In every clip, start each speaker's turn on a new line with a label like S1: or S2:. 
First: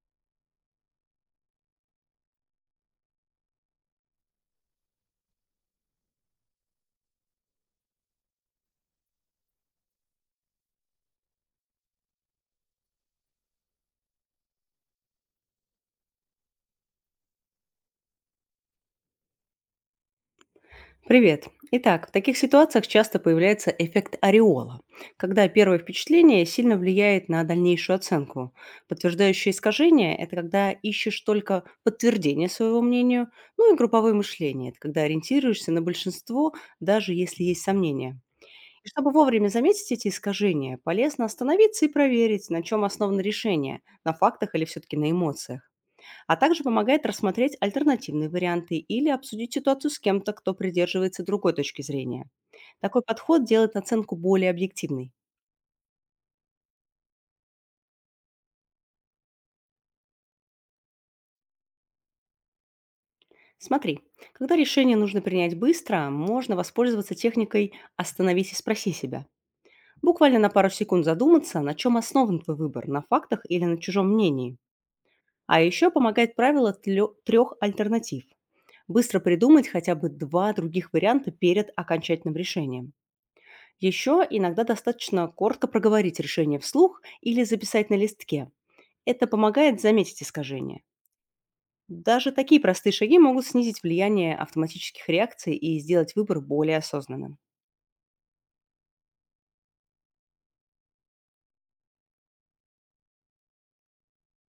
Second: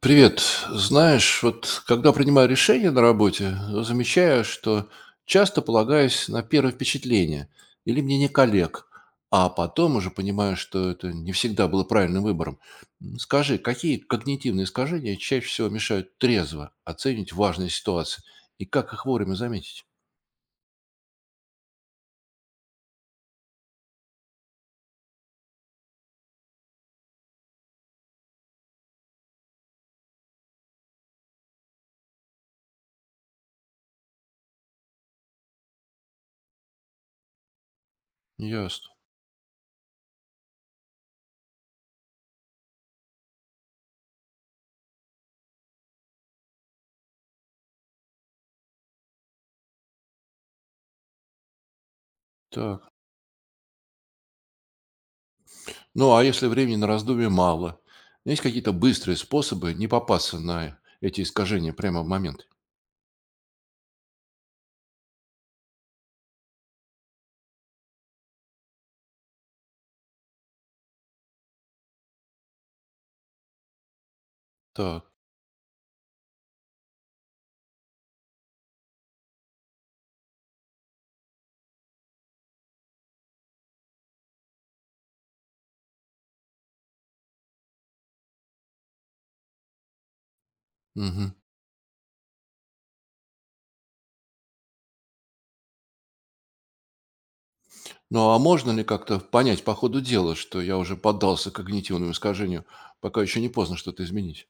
S1: Привет. Знаешь, вот когда принимаю решения на работе, замечаю, что часто полагаюсь на первое впечатление или мнение коллег, а потом уже понимаю, что это не всегда было правильным выбором. Скажи, какие когнитивные искажения чаще всего мешают трезво оценить важные ситуации и как их вовремя заметить?
S2: Привет. Итак, в таких ситуациях часто появляется эффект ореола, когда первое впечатление сильно влияет на дальнейшую оценку. Подтверждающее искажение– это когда ищешь только подтверждение своего мнению, ну и групповое мышление– это когда ориентируешься на большинство, даже если есть сомнения. И
S1: Ясно.
S2: чтобы вовремя заметить эти искажения, полезно остановиться и проверить, на чем основано решение– на фактах или все-таки на эмоциях, а также помогает рассмотреть альтернативные варианты или обсудить ситуацию с кем-то, кто придерживается другой точки зрения.
S1: Так.
S2: Такой подход делает оценку более объективной.
S1: Ну, а если времени на раздумье мало, есть какие-то быстрые способы не попасться на эти искажения прямо в момент?
S2: Смотри, когда решение нужно принять быстро, можно воспользоваться техникой «остановись и спроси себя». Буквально на пару секунд задуматься, на чем основан твой выбор, на фактах или на чужом мнении.
S1: Так.
S2: А еще помогает правило трех альтернатив. Быстро придумать хотя бы два других варианта перед окончательным решением. Еще иногда достаточно коротко проговорить решение вслух или записать на листке. Это помогает заметить искажения.
S1: Мгм.
S2: Даже такие простые шаги могут снизить влияние автоматических реакций и сделать выбор более осознанным.
S1: Ну, а можно ли как-то понять по ходу дела, что я уже поддался когнитивному искажению, пока еще не поздно что-то изменить?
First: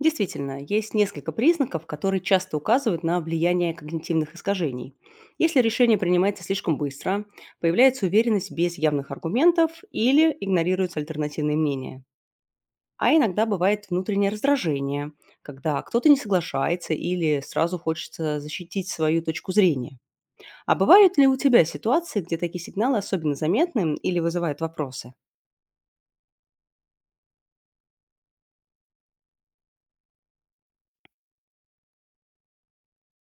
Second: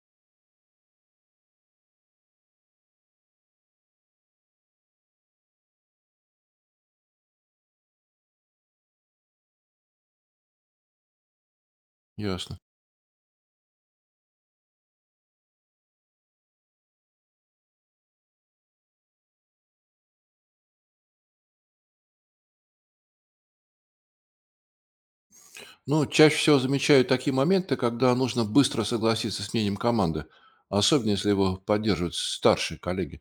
S2: Действительно, есть несколько признаков, которые часто указывают на влияние когнитивных искажений. Если решение принимается слишком быстро, появляется уверенность без явных аргументов или игнорируются альтернативные мнения.
S1: Ясно.
S2: А иногда бывает внутреннее раздражение, когда кто-то не соглашается или сразу хочется защитить свою точку зрения. А бывают ли у тебя ситуации, где такие сигналы особенно заметны или вызывают вопросы?
S1: Ну, чаще всего замечаю такие моменты, когда нужно быстро согласиться с мнением команды, особенно если его поддерживают старшие коллеги.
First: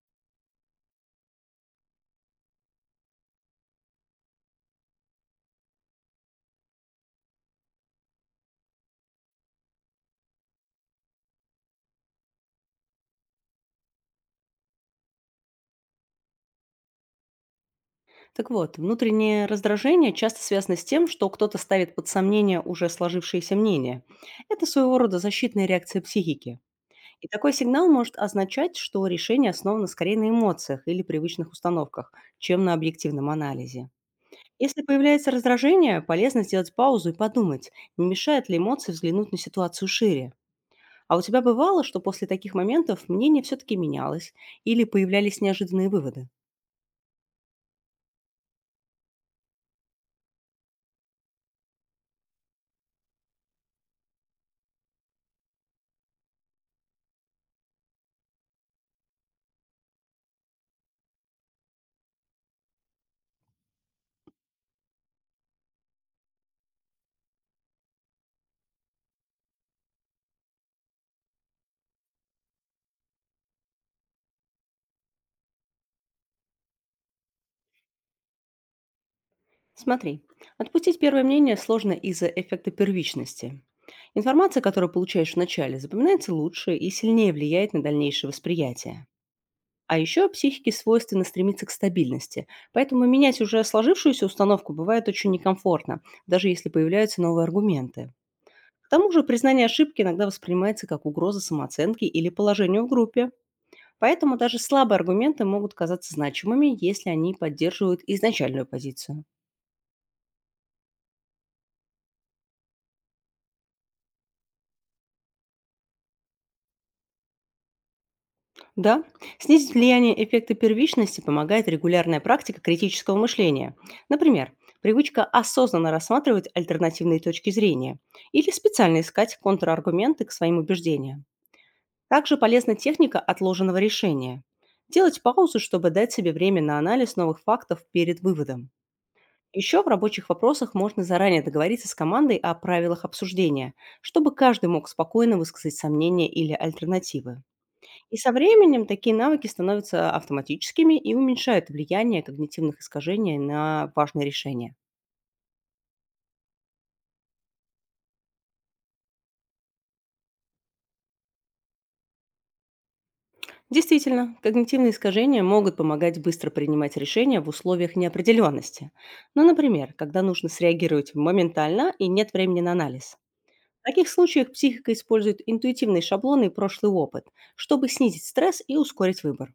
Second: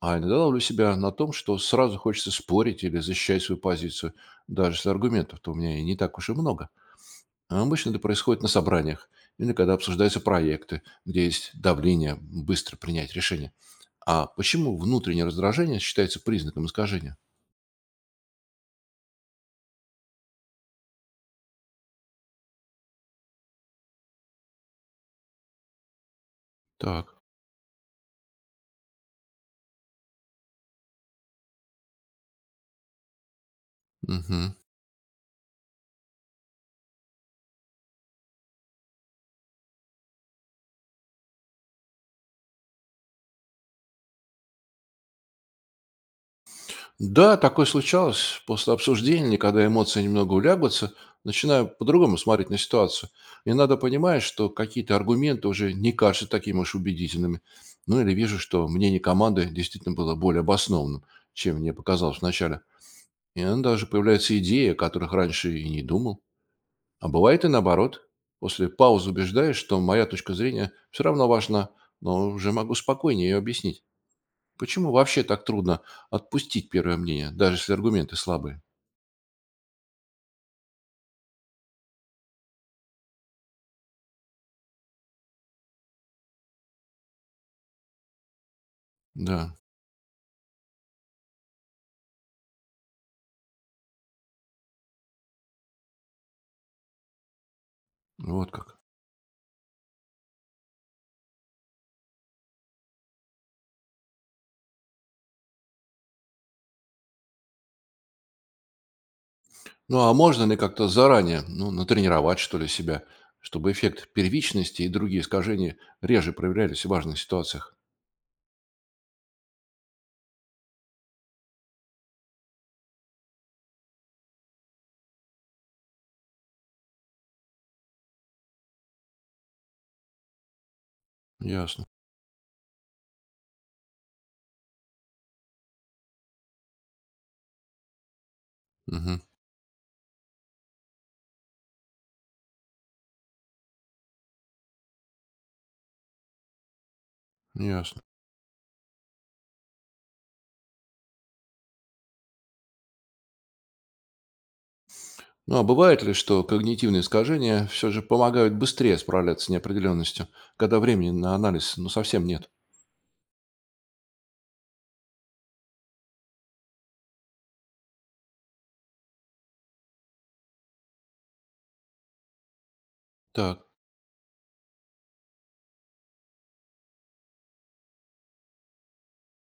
S1: А иногда ловлю себя на том, что сразу хочется спорить или защищать свою позицию, даже если аргументов-то у меня и не так уж и много. А обычно это происходит на собраниях или когда обсуждаются проекты, где есть давление быстро принять решение. А почему внутреннее раздражение считается признаком искажения?
S2: Так вот, внутреннее раздражение часто связано с тем, что кто-то ставит под сомнение уже сложившиеся мнения. Это своего рода защитная реакция психики.
S1: Так.
S2: И такой сигнал может означать, что решение основано скорее на эмоциях или привычных установках, чем на объективном анализе.
S1: Мгм.
S2: Если появляется раздражение, полезно сделать паузу и подумать, не мешает ли эмоции взглянуть на ситуацию шире. А у тебя бывало, что после таких моментов мнение все-таки менялось или появлялись неожиданные выводы?
S1: Да, такое случалось после обсуждения, когда эмоции немного улягутся, начинаю по-другому смотреть на ситуацию. И надо понимать, что какие-то аргументы уже не кажутся такими уж убедительными. Ну или вижу, что мнение команды действительно было более обоснованным, чем мне показалось вначале. И иногда даже появляются идеи, о которых раньше и не думал. А бывает и наоборот. После паузы убеждаешь, что моя точка зрения все равно важна, но уже могу спокойнее ее объяснить. Почему вообще так трудно отпустить первое мнение, даже если аргументы слабые?
S2: Смотри, отпустить первое мнение сложно из-за эффекта первичности. Информация, которую получаешь в начале, запоминается лучше и сильнее влияет на дальнейшее восприятие.
S1: Да,
S2: А еще психике свойственно стремиться к стабильности, поэтому менять уже сложившуюся установку бывает очень некомфортно, даже если появляются новые аргументы.
S1: вот как.
S2: К тому же признание ошибки иногда воспринимается как угроза самооценки или положению в группе, поэтому даже слабые аргументы могут казаться значимыми, если они поддерживают изначальную позицию.
S1: Ну а можно ли как-то заранее, ну, натренировать, что ли, себя, чтобы эффект первичности и другие искажения реже проявлялись в важных ситуациях?
S2: Да, снизить влияние эффекта первичности помогает регулярная практика критического мышления. Например, привычка осознанно рассматривать альтернативные точки зрения или специально искать контраргументы к своим убеждениям.
S1: Ясно.
S2: Также полезна техника отложенного решения. Делать паузу, чтобы дать себе время на анализ новых фактов перед выводом.
S1: Мгм.
S2: Еще в рабочих вопросах можно заранее договориться с командой о правилах обсуждения, чтобы каждый мог спокойно высказать сомнения или альтернативы.
S1: Ясно.
S2: И со временем такие навыки становятся автоматическими и уменьшают влияние когнитивных искажений на важные решения.
S1: Ну а бывает ли, что когнитивные искажения все же помогают быстрее справляться с неопределенностью, когда времени на анализ ну, совсем нет?
S2: Действительно, когнитивные искажения могут помогать быстро принимать решения в условиях неопределенности. Ну, например, когда нужно среагировать моментально и нет времени на анализ.
S1: Так,
S2: В таких случаях психика использует интуитивные шаблоны и прошлый опыт, чтобы снизить стресс и ускорить выбор.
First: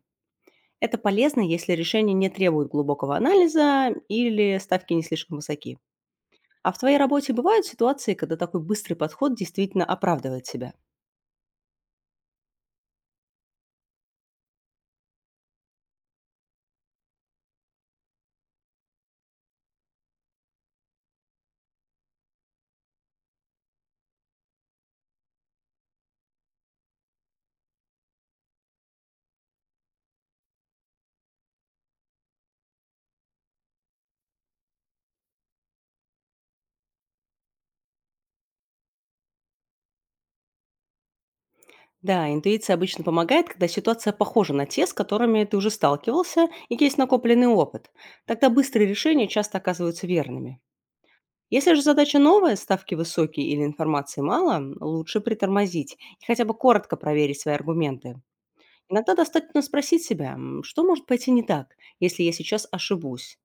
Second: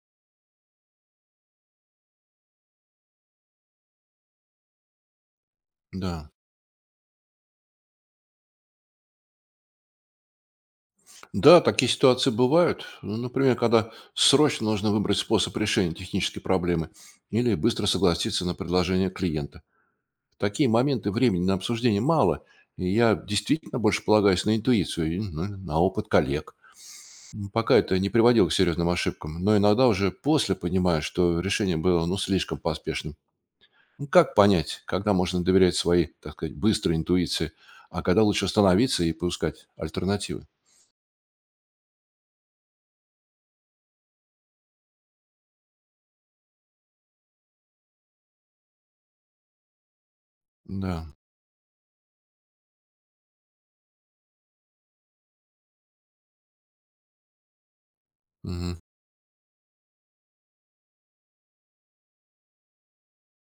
S2: Это полезно, если решение не требует глубокого анализа или ставки не слишком высоки.
S1: да.
S2: А в твоей работе бывают ситуации, когда такой быстрый подход действительно оправдывает себя?
S1: Да, такие ситуации бывают. Ну, например, когда срочно нужно выбрать способ решения технической проблемы или быстро согласиться на предложение клиента. В такие моменты времени на обсуждение мало, и я действительно больше полагаюсь на интуицию и ну, на опыт коллег. Пока это не приводило к серьезным ошибкам, но иногда уже после понимаю, что решение было ну, слишком поспешным. Ну, как понять, когда можно доверять своей, так сказать, быстрой интуиции, а когда лучше остановиться и поискать альтернативы?
S2: Да, интуиция обычно помогает, когда ситуация похожа на те, с которыми ты уже сталкивался и есть накопленный опыт. Тогда быстрые решения часто оказываются верными.
S1: Да.
S2: Если же задача новая, ставки высокие или информации мало, лучше притормозить и хотя бы коротко проверить свои аргументы.
S1: Мгм.
S2: Иногда достаточно спросить себя, что может пойти не так, если я сейчас ошибусь.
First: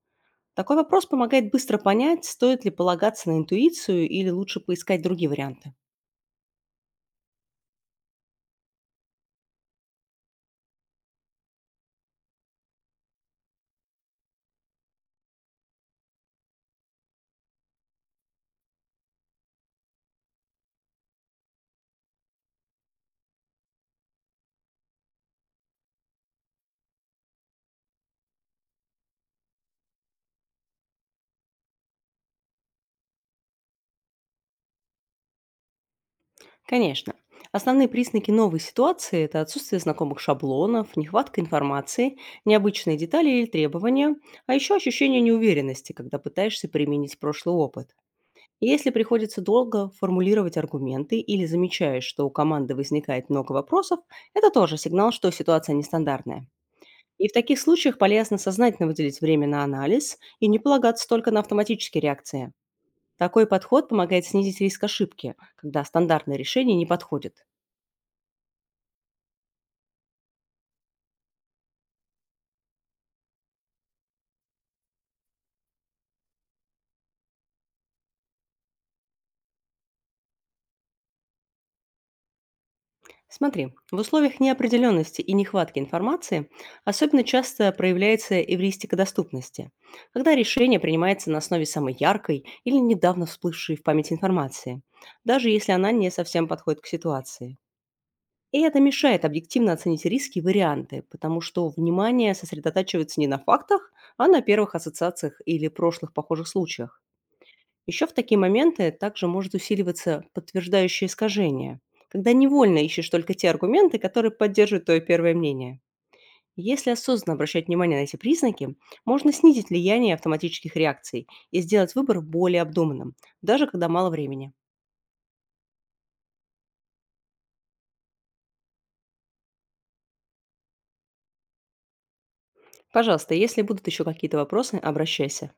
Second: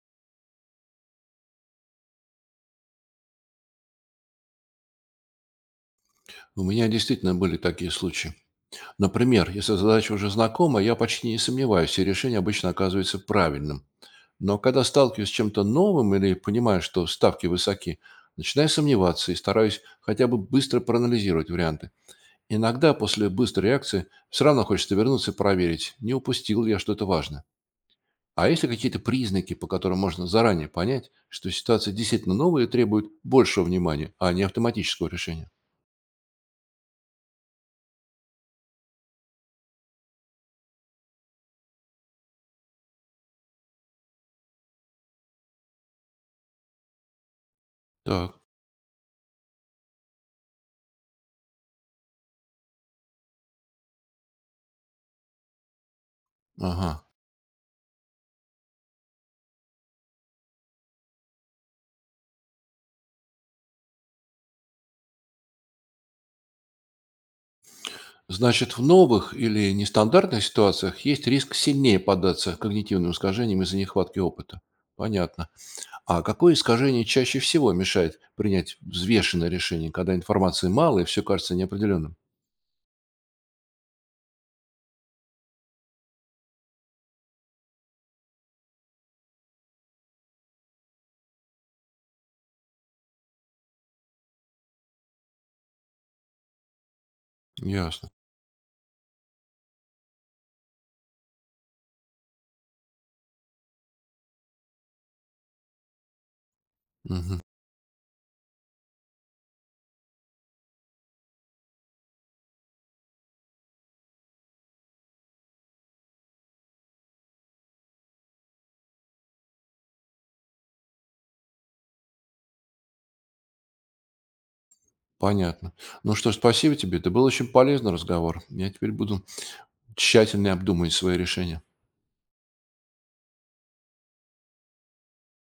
S2: Такой вопрос помогает быстро понять, стоит ли полагаться на интуицию или лучше поискать другие варианты.
S1: У меня действительно были такие случаи. Например, если задача уже знакома, я почти не сомневаюсь, и решение обычно оказывается правильным. Но когда сталкиваюсь с чем-то новым или понимаю, что ставки высоки, начинаю сомневаться и стараюсь хотя бы быстро проанализировать варианты. Иногда после быстрой реакции все равно хочется вернуться и проверить, не упустил ли я что-то важное. А есть ли какие-то признаки, по которым можно заранее понять, что ситуация действительно новая и требует большего внимания, а не автоматического решения?
S2: Конечно. Основные признаки новой ситуации– это отсутствие знакомых шаблонов, нехватка информации, необычные детали или требования, а еще ощущение неуверенности, когда пытаешься применить прошлый опыт.
S1: Так,
S2: И если приходится долго формулировать аргументы или замечаешь, что у команды возникает много вопросов, это тоже сигнал, что ситуация нестандартная.
S1: ага.
S2: И в таких случаях полезно сознательно выделить время на анализ и не полагаться только на автоматические реакции. Такой подход помогает снизить риск ошибки, когда стандартное решение не подходит.
S1: Значит, в новых или нестандартных ситуациях есть риск сильнее поддаться когнитивным искажениям из-за нехватки опыта. Понятно. А какое искажение чаще всего мешает принять взвешенное решение, когда информации мало и все кажется неопределенным?
S2: Смотри, в условиях неопределенности и нехватки информации особенно часто проявляется эвристика доступности, когда решение принимается на основе самой яркой или недавно всплывшей в памяти информации, даже если она не совсем подходит к ситуации.
S1: Ясно.
S2: И это мешает объективно оценить риски и варианты, потому что внимание сосредотачивается не на фактах, а на первых ассоциациях или прошлых похожих случаях.
S1: Мгм.
S2: Еще в такие моменты также может усиливаться подтверждающее искажение, когда невольно ищешь только те аргументы, которые поддерживают твое первое мнение. Если осознанно обращать внимание на эти признаки, можно снизить влияние автоматических реакций и сделать выбор более обдуманным, даже когда мало времени.
S1: Понятно. Ну что ж, спасибо тебе. Это был очень полезный разговор. Я теперь буду тщательно обдумывать свои решения.
S2: Пожалуйста, если будут еще какие-то вопросы, обращайся.